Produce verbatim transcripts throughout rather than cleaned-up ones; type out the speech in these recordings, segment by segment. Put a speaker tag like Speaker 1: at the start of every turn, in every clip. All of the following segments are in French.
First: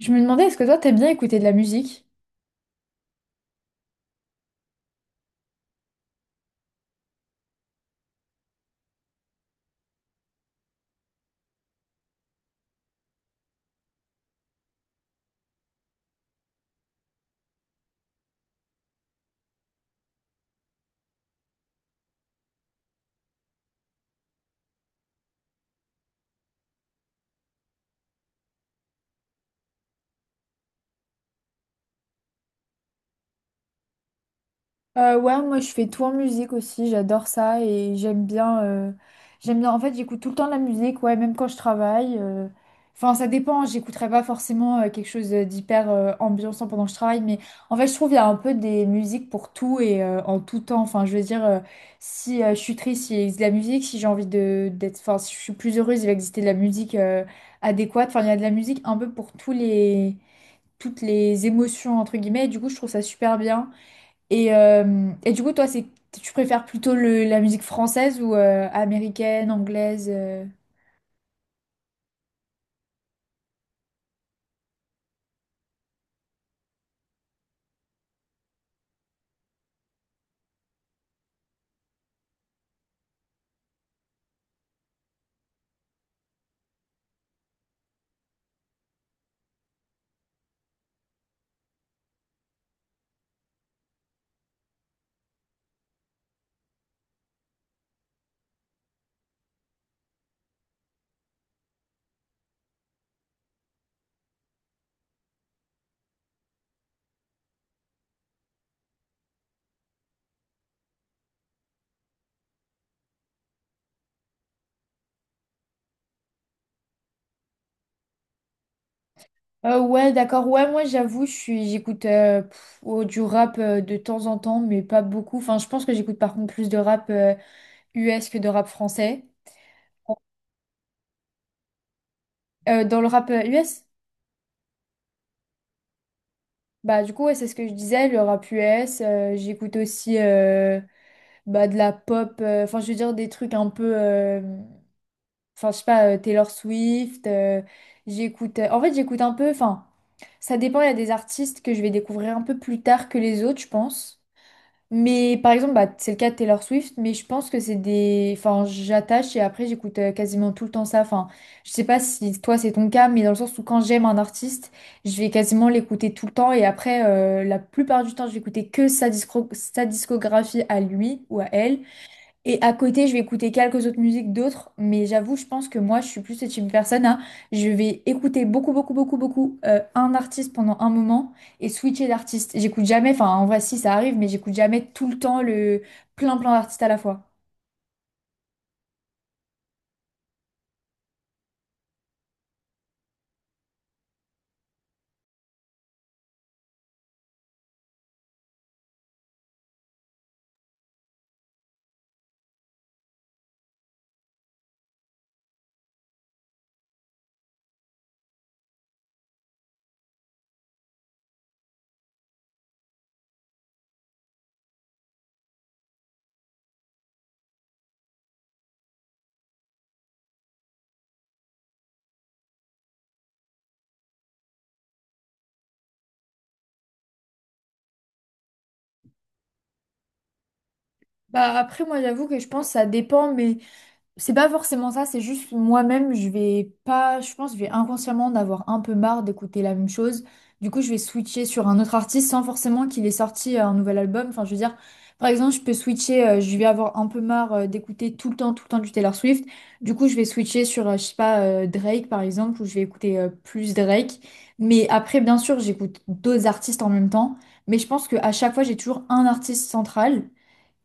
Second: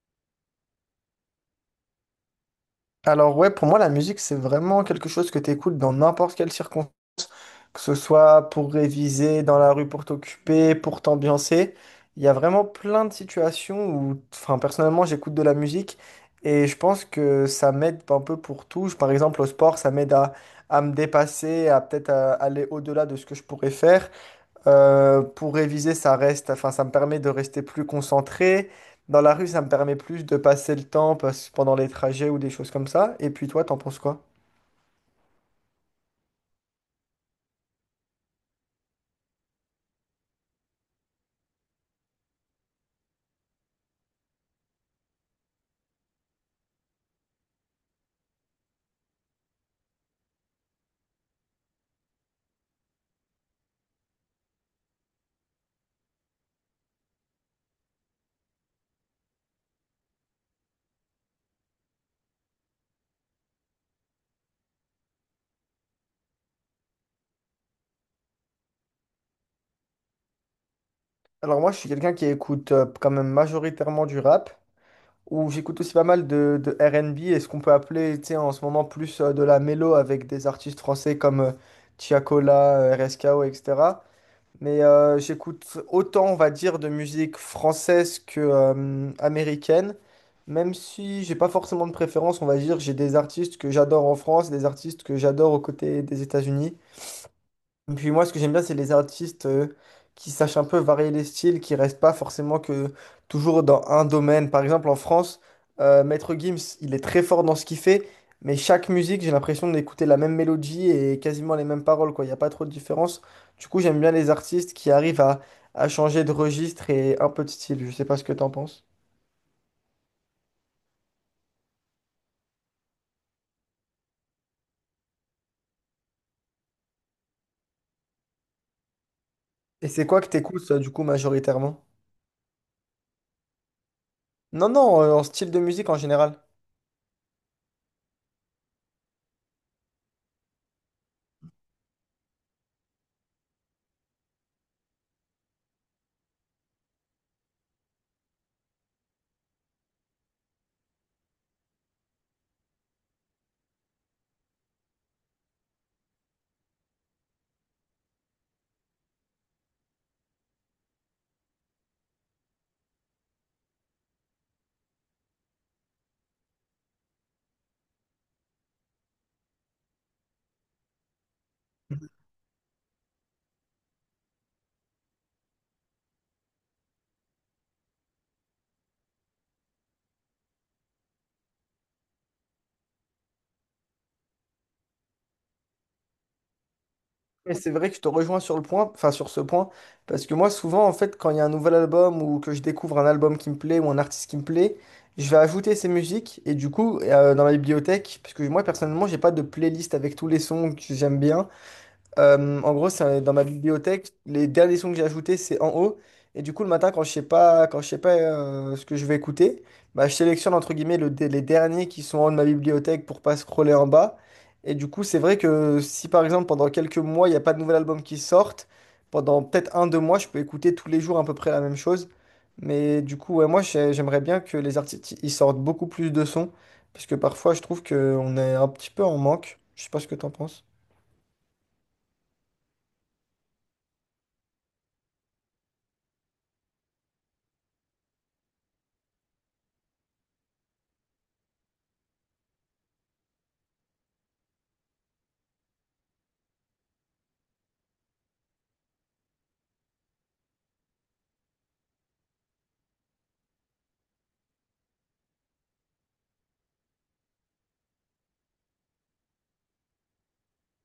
Speaker 1: Je me demandais, est-ce que toi, t'aimes bien écouter de la musique?
Speaker 2: Alors ouais, pour moi, la musique, c'est vraiment quelque chose que tu écoutes dans n'importe quelle circonstance, que ce soit pour réviser, dans la rue pour t'occuper, pour t'ambiancer. Il y a vraiment plein de situations où, enfin, personnellement, j'écoute de la musique et je pense que ça m'aide un peu pour tout. Je- Par exemple, au sport, ça m'aide à, à me dépasser, à peut-être à aller au-delà de ce que je pourrais faire. Euh, pour réviser, ça reste, enfin, ça me permet de rester plus concentré. Dans la rue, ça me permet plus de passer le temps parce- pendant les trajets ou des choses comme ça. Et puis toi, t'en penses quoi?
Speaker 1: Euh, ouais, moi je fais tout en musique aussi, j'adore ça et j'aime bien, euh, j'aime bien. En fait, j'écoute tout le temps de la musique, ouais, même quand je travaille. euh. Enfin, ça dépend. J'écouterai pas forcément euh, quelque chose d'hyper euh, ambiançant pendant que je travaille, mais en fait, je trouve il y a un peu des musiques pour tout et euh, en tout temps. Enfin, je veux dire, euh, si euh, je suis triste, il existe de la musique. Si j'ai envie de d'être, enfin, si je suis plus heureuse, il va exister de la musique euh, adéquate. Enfin, il y a de la musique un peu pour tous les toutes les émotions entre guillemets. Et du coup, je trouve ça super bien. Et, euh, et du coup, toi, c'est tu préfères plutôt le- la musique française ou euh, américaine, anglaise euh
Speaker 2: Alors moi, je suis quelqu'un qui écoute euh, quand même majoritairement du rap, ou j'écoute aussi pas mal de, de R et B et ce qu'on peut appeler, tu sais, en ce moment plus euh, de la mélo avec des artistes français comme euh, Tiakola, euh, R S K O, et cetera. Mais euh, j'écoute autant, on va dire, de musique française que euh, américaine, même si j'ai pas forcément de préférence, on va dire, j'ai des artistes que j'adore en France et des artistes que j'adore aux côtés des États-Unis. Puis moi, ce que j'aime bien, c'est les artistes euh, qui sachent un peu varier les styles, qui restent pas forcément que toujours dans un domaine. Par exemple, en France, euh, Maître Gims, il est très fort dans ce qu'il fait, mais chaque musique, j'ai l'impression d'écouter la même mélodie et quasiment les mêmes paroles, quoi. Il n'y a pas trop de différence. Du coup, j'aime bien les artistes qui arrivent à, à changer de registre et un peu de style. Je sais pas ce que t'en penses.
Speaker 1: Euh, ouais, d'accord. Ouais, moi, j'avoue, je suis j'écoute euh, pff, oh, du rap euh, de temps en temps, mais pas beaucoup. Enfin, je pense que j'écoute par contre plus de rap euh, U S que de rap français.
Speaker 2: Et c'est quoi que t'écoutes, toi, du coup, majoritairement?
Speaker 1: Euh, dans le rap euh, U S,
Speaker 2: Non, non, euh, en style de musique en général.
Speaker 1: bah du coup ouais, c'est ce que je disais, le rap U S, euh, j'écoute aussi euh, bah, de la pop, euh, enfin je veux dire des trucs un peu euh, Enfin, je sais pas, euh, Taylor Swift, euh, j'écoute. Euh, en fait, j'écoute un peu. Enfin, ça dépend. Il y a des artistes que je vais découvrir un peu plus tard que les autres, je pense. Mais par exemple, bah, c'est le cas de Taylor Swift, mais je pense que c'est des. Enfin, j'attache et après, j'écoute euh, quasiment tout le temps ça. Enfin, je sais pas si toi, c'est ton cas, mais dans le sens où quand j'aime un artiste, je vais quasiment l'écouter tout le temps et après, euh, la plupart du temps, je vais écouter que sa discro- sa discographie à lui ou à elle. Et à côté, je vais écouter quelques autres musiques d'autres, mais j'avoue, je pense que moi, je suis plus ce type de personne à, je vais écouter beaucoup, beaucoup, beaucoup, beaucoup euh, un artiste pendant un moment et switcher d'artiste. J'écoute jamais, enfin, en vrai, si ça arrive, mais j'écoute jamais tout le temps le plein, plein d'artistes à la fois.
Speaker 2: Mais c'est vrai que je te rejoins sur le point, enfin sur ce point, parce que moi souvent en fait quand il y a un nouvel album ou que je découvre un album qui me plaît ou un artiste qui me plaît, je vais ajouter ces musiques et du coup euh, dans ma bibliothèque, parce que moi personnellement j'ai pas de playlist avec tous les sons que j'aime bien, euh, en gros, c'est un- dans ma bibliothèque, les derniers sons que j'ai ajoutés, c'est en haut. Et du coup, le matin, quand je sais pas, quand je sais pas euh, ce que je vais écouter, bah, je sélectionne entre guillemets le, dé- les derniers qui sont en haut de ma bibliothèque pour pas scroller en bas. Et du coup, c'est vrai que si par exemple pendant quelques mois, il n'y a pas de nouvel album qui sortent, pendant peut-être un, deux mois, je peux écouter tous les jours à peu près la même chose. Mais du coup, ouais, moi, j'ai- j'aimerais bien que les artistes ils sortent beaucoup plus de sons, parce que parfois, je trouve qu'on est un petit peu en manque. Je sais pas ce que t'en penses.
Speaker 1: Bah après, moi, j'avoue que je pense que ça dépend, mais c'est pas forcément ça, c'est juste moi-même, je vais pas, je pense, je vais inconsciemment en avoir un peu marre d'écouter la même chose. Du coup, je vais switcher sur un autre artiste sans forcément qu'il ait sorti euh, un nouvel album. Enfin, je veux dire, par exemple, je peux switcher, euh, je vais avoir un peu marre euh, d'écouter tout le temps, tout le temps du Taylor Swift. Du coup, je vais switcher sur, euh, je sais pas, euh, Drake par exemple, où je vais écouter euh, plus Drake. Mais après, bien sûr, j'écoute d'autres artistes en même temps. Mais je pense qu'à chaque fois, j'ai toujours un artiste central.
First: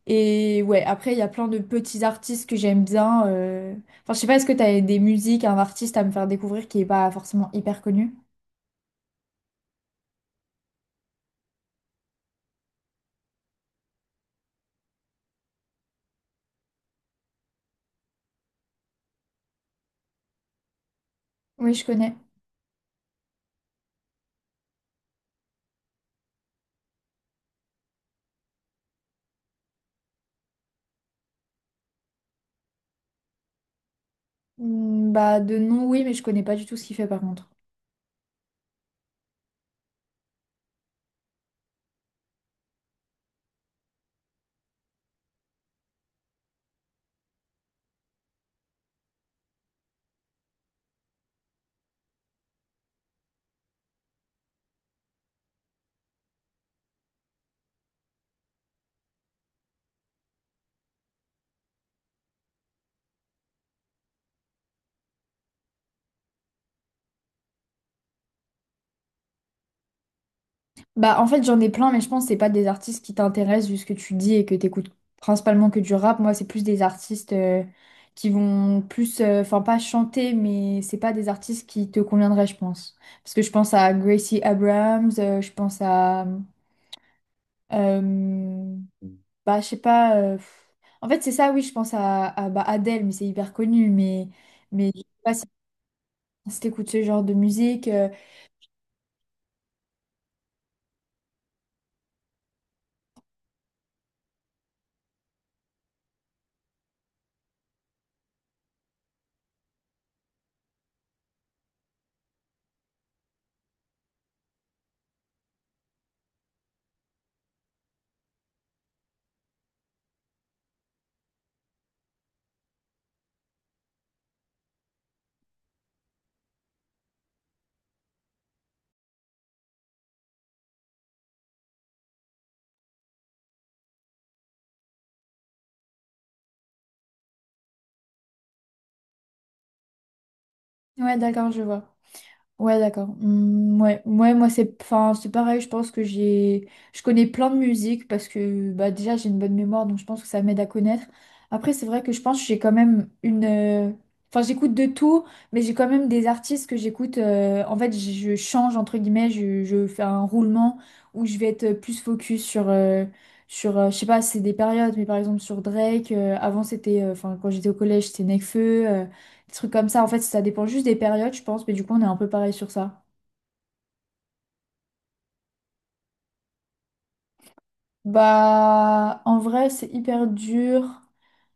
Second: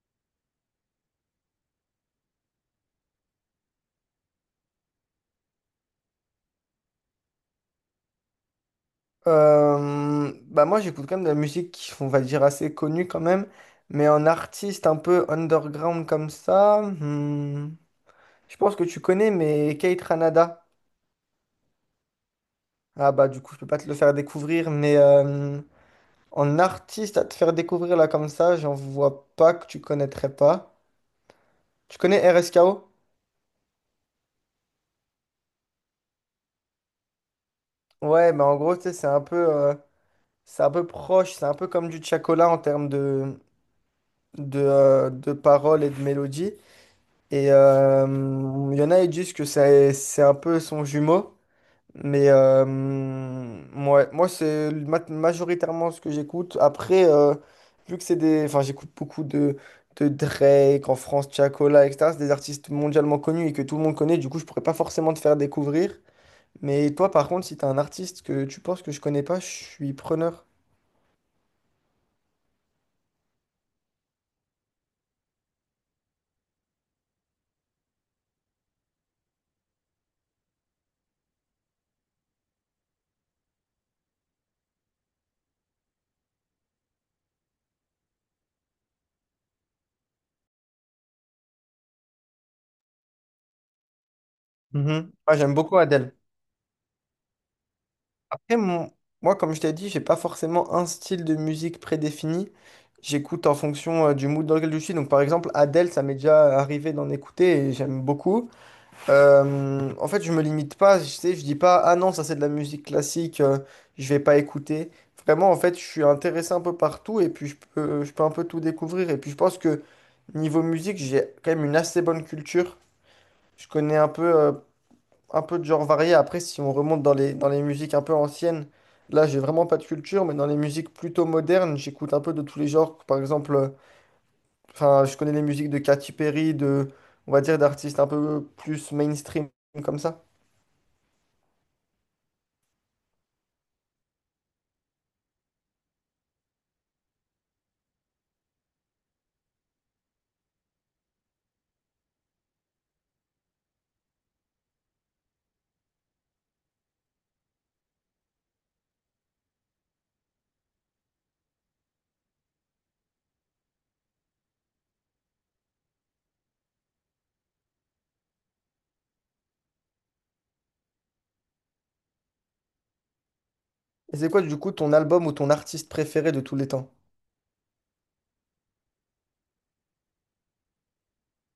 Speaker 1: Et ouais, après, il y a plein de petits artistes que j'aime bien. euh. Enfin, je sais pas, est-ce que t'as des musiques, un artiste à me faire découvrir qui est pas forcément hyper connu?
Speaker 2: Euh, bah moi j'écoute quand même de la musique qui on va dire assez connue quand même mais en artiste un peu underground comme ça, hmm, je pense que tu connais, mais Kate Ranada.
Speaker 1: Oui, je connais.
Speaker 2: Ah bah du coup je peux pas te le faire découvrir, mais euh, en artiste à te faire découvrir là comme ça, j'en vois pas que tu connaîtrais pas. Tu connais R S K O?
Speaker 1: Hmm, bah, de nom, oui, mais je connais pas du tout ce qu'il fait par contre.
Speaker 2: Ouais bah en gros tu sais, c'est un peu euh, c'est un peu proche, c'est un peu comme du Chacola en termes de de, euh, de paroles et de mélodies. Et euh, il y en a, ils disent que c'est c'est un peu son jumeau. Mais euh, ouais, moi, c'est ma- majoritairement ce que j'écoute. Après, euh, vu que c'est des. Enfin, j'écoute beaucoup de, de Drake en France, Tiakola, et cetera. C'est des artistes mondialement connus et que tout le monde connaît. Du coup, je pourrais pas forcément te faire découvrir. Mais toi, par contre, si t'as un artiste que tu penses que je connais pas, je suis preneur.
Speaker 1: Bah, en fait, j'en ai plein, mais je pense que c'est pas des artistes qui t'intéressent vu ce que tu dis et que t'écoutes principalement que du rap. Moi, c'est plus des artistes euh, qui vont plus, euh, enfin, pas chanter, mais c'est pas des artistes qui te conviendraient, je pense. Parce que je pense à Gracie Abrams, euh, je pense à. Euh, Bah, je sais pas. Euh, pff. En fait, c'est ça, oui, je pense à, à bah, Adele, mais c'est hyper connu. Mais, mais je sais
Speaker 2: Mhm.
Speaker 1: pas
Speaker 2: Moi,
Speaker 1: si,
Speaker 2: j'aime beaucoup Adele.
Speaker 1: si t'écoutes ce genre de musique. euh.
Speaker 2: Après, mon- moi, comme je t'ai dit, j'ai pas forcément un style de musique prédéfini. J'écoute en fonction euh, du mood dans lequel je suis. Donc, par exemple, Adele, ça m'est déjà arrivé d'en écouter et j'aime beaucoup. Euh, en fait, je me limite pas. Je sais, je dis pas, ah non, ça c'est de la musique classique, euh, je vais pas écouter. Vraiment, en fait, je suis intéressé un peu partout et puis je peux, je peux un peu tout découvrir. Et puis, je pense que niveau musique, j'ai quand même une assez bonne culture. Je connais un peu. euh, un peu de genre varié. Après, si on remonte dans les, dans les musiques un peu anciennes, là, j'ai vraiment pas de culture, mais dans les musiques plutôt modernes, j'écoute un peu de tous les genres. Par exemple, euh, enfin, je connais les musiques de Katy Perry, de, on va dire, d'artistes un peu plus mainstream comme ça.
Speaker 1: Ouais, d'accord, je vois. Ouais, d'accord. Hmm, ouais, ouais, moi c'est enfin, c'est pareil, je pense que j'ai je connais plein de musique parce que bah déjà j'ai une bonne mémoire donc je pense que ça m'aide à connaître. Après c'est vrai que je pense que j'ai quand même une euh, enfin j'écoute de tout, mais j'ai quand même des artistes que j'écoute euh, en fait je je change entre guillemets, je, je fais un roulement où je vais être plus focus sur euh, sur euh, je sais pas, c'est des périodes mais par exemple sur Drake, euh, avant c'était euh, enfin quand j'étais au collège, c'était Nekfeu euh, des trucs comme ça, en fait, ça dépend juste des périodes, je pense, mais du coup, on est un peu pareil sur ça.
Speaker 2: Et c'est quoi, du coup, ton album ou ton artiste préféré de tous les temps?
Speaker 1: Bah, en vrai, c'est hyper dur.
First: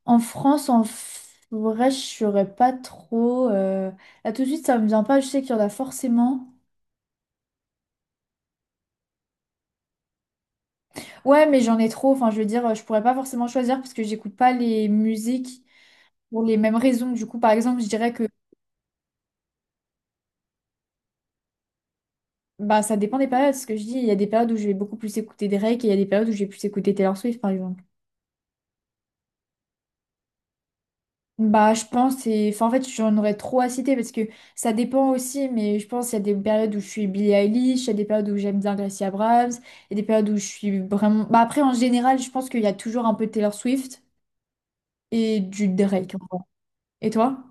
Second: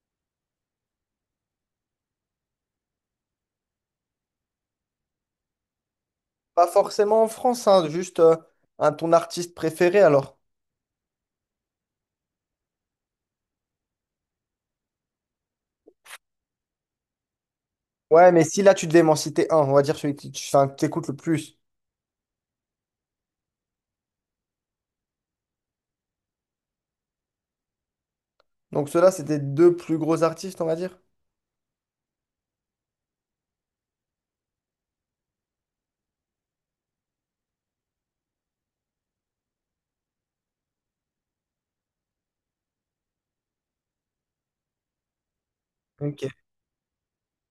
Speaker 1: En France, en f- vrai, je saurais pas trop. euh, Là, tout de suite, ça me vient pas. Je sais qu'il y en a forcément.
Speaker 2: Pas forcément en France, hein, juste euh, un, ton artiste préféré alors.
Speaker 1: Ouais, mais j'en ai trop. Enfin, je veux dire, je pourrais pas forcément choisir parce que j'écoute pas les musiques pour les mêmes raisons. Du coup, par exemple, je dirais que
Speaker 2: Ouais, mais si là, tu devais m'en citer un, on va dire celui que tu, enfin, que t'écoutes le plus.
Speaker 1: bah, ça dépend des périodes. Ce que je dis, il y a des périodes où je vais beaucoup plus écouter Drake et il y a des périodes où je vais plus écouter Taylor Swift, par exemple.
Speaker 2: Donc, ceux-là, c'était deux plus gros artistes, on va dire.
Speaker 1: Bah, je pense, et enfin, en fait, j'en aurais trop à citer parce que ça dépend aussi, mais je pense qu'il y a des périodes où je suis Billie Eilish, il y a des périodes où j'aime bien Gracie Abrams, il y a des périodes où je suis vraiment. Bah, après, en général, je pense qu'il y a toujours un peu de Taylor Swift et du Drake.
Speaker 2: Ok.
Speaker 1: En vrai. Et toi?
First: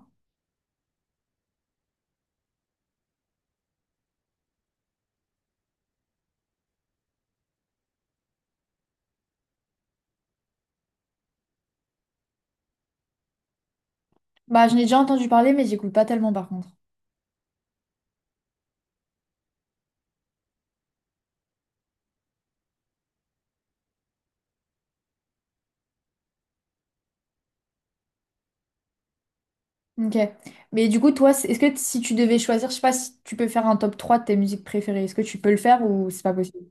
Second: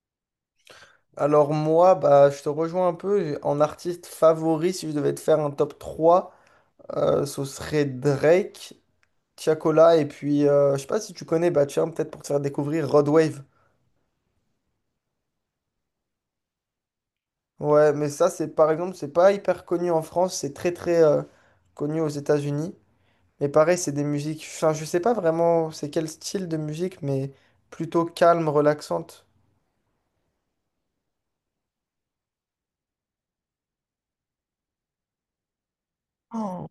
Speaker 2: Alors moi, bah, je te rejoins un peu. J'ai- En artiste favori, si je devais te faire un top trois, euh, ce serait Drake, Tiakola, et puis euh, je sais pas si tu connais, bah tiens, peut-être pour te faire découvrir Rodwave.
Speaker 1: Bah, j'en ai déjà entendu parler, mais j'écoute pas tellement par contre.
Speaker 2: Ouais, mais ça, c'est par exemple, c'est pas hyper connu en France, c'est très très euh, connu aux États-Unis. Mais pareil, c'est des musiques, enfin, je sais pas vraiment c'est quel style de musique, mais plutôt calme, relaxante.
Speaker 1: Ok. Mais du coup, toi, c'est- est-ce que si tu devais choisir, je sais pas si tu peux faire un top trois de tes musiques préférées, est-ce que tu peux le faire ou c'est pas possible?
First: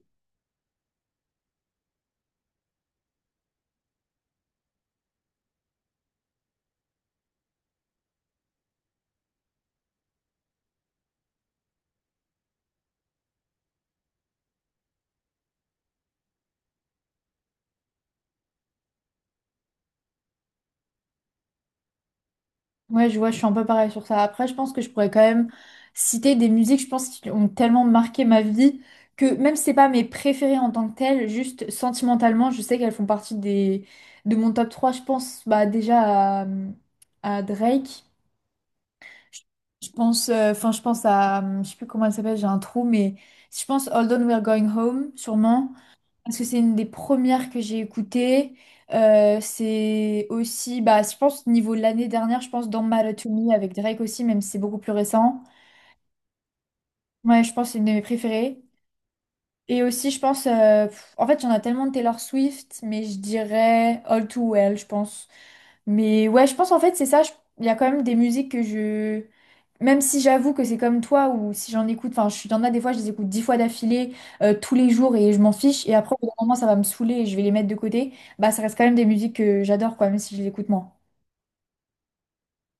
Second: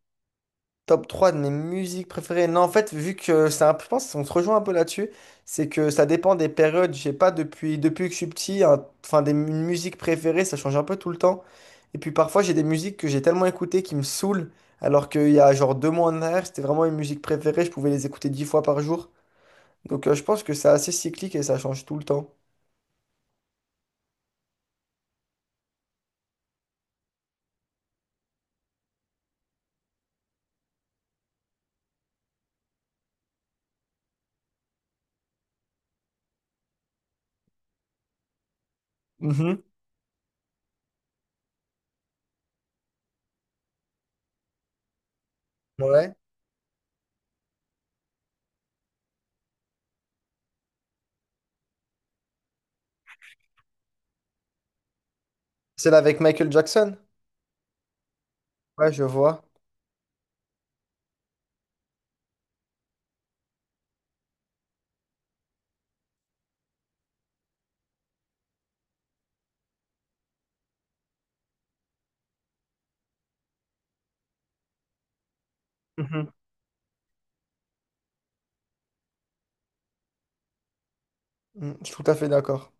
Speaker 2: Top trois de mes musiques préférées. Non, en fait, vu que c'est un je pense qu'on se rejoint un peu là-dessus, c'est que ça dépend des périodes. Je sais pas, depuis, depuis que je suis petit, un- enfin, des mu- musiques préférées, ça change un peu tout le temps. Et puis parfois, j'ai des musiques que j'ai tellement écoutées qui me saoulent, alors qu'il y a genre deux mois en arrière, c'était vraiment une musique préférée, je pouvais les écouter dix fois par jour. Donc euh, je pense que c'est assez cyclique et ça change tout le temps.
Speaker 1: Ouais, je vois, je suis un peu pareil sur ça. Après, je pense que je pourrais quand même citer des musiques, je pense, qui ont tellement marqué ma vie que même si c'est pas mes préférées en tant que telles, juste sentimentalement, je sais qu'elles font partie des de mon top trois. Je pense bah, déjà à, à Drake. Je
Speaker 2: Mhm.
Speaker 1: je pense, euh, enfin, je pense à, je sais plus comment elle s'appelle, j'ai un trou, mais je pense Hold On, We're Going Home, sûrement.
Speaker 2: Ouais.
Speaker 1: Parce que c'est une des premières que j'ai écoutées. Euh, c'est aussi, bah, je pense, niveau de l'année dernière, je pense, dans Matter to Me avec Drake aussi, même si c'est beaucoup plus récent.
Speaker 2: Celle avec Michael Jackson?
Speaker 1: Ouais, je pense que c'est une de mes préférées.
Speaker 2: Ouais, je vois.
Speaker 1: Et aussi, je pense, euh, pff, en fait, j'en ai tellement de Taylor Swift, mais je dirais All Too Well, je pense. Mais ouais, je pense en fait, c'est ça. je- Il y a quand même des musiques que je. Même si j'avoue que c'est comme toi, ou si j'en écoute, enfin, je suis il y en a des fois, je les écoute dix fois d'affilée, euh, tous les jours, et je m'en fiche. Et après, au bout
Speaker 2: Mhm.
Speaker 1: d'un moment, ça va me saouler et je vais les mettre de côté. Bah, ça reste quand même des musiques que j'adore, quoi, même si je les écoute moins.
Speaker 2: Mm. Je suis tout à fait d'accord.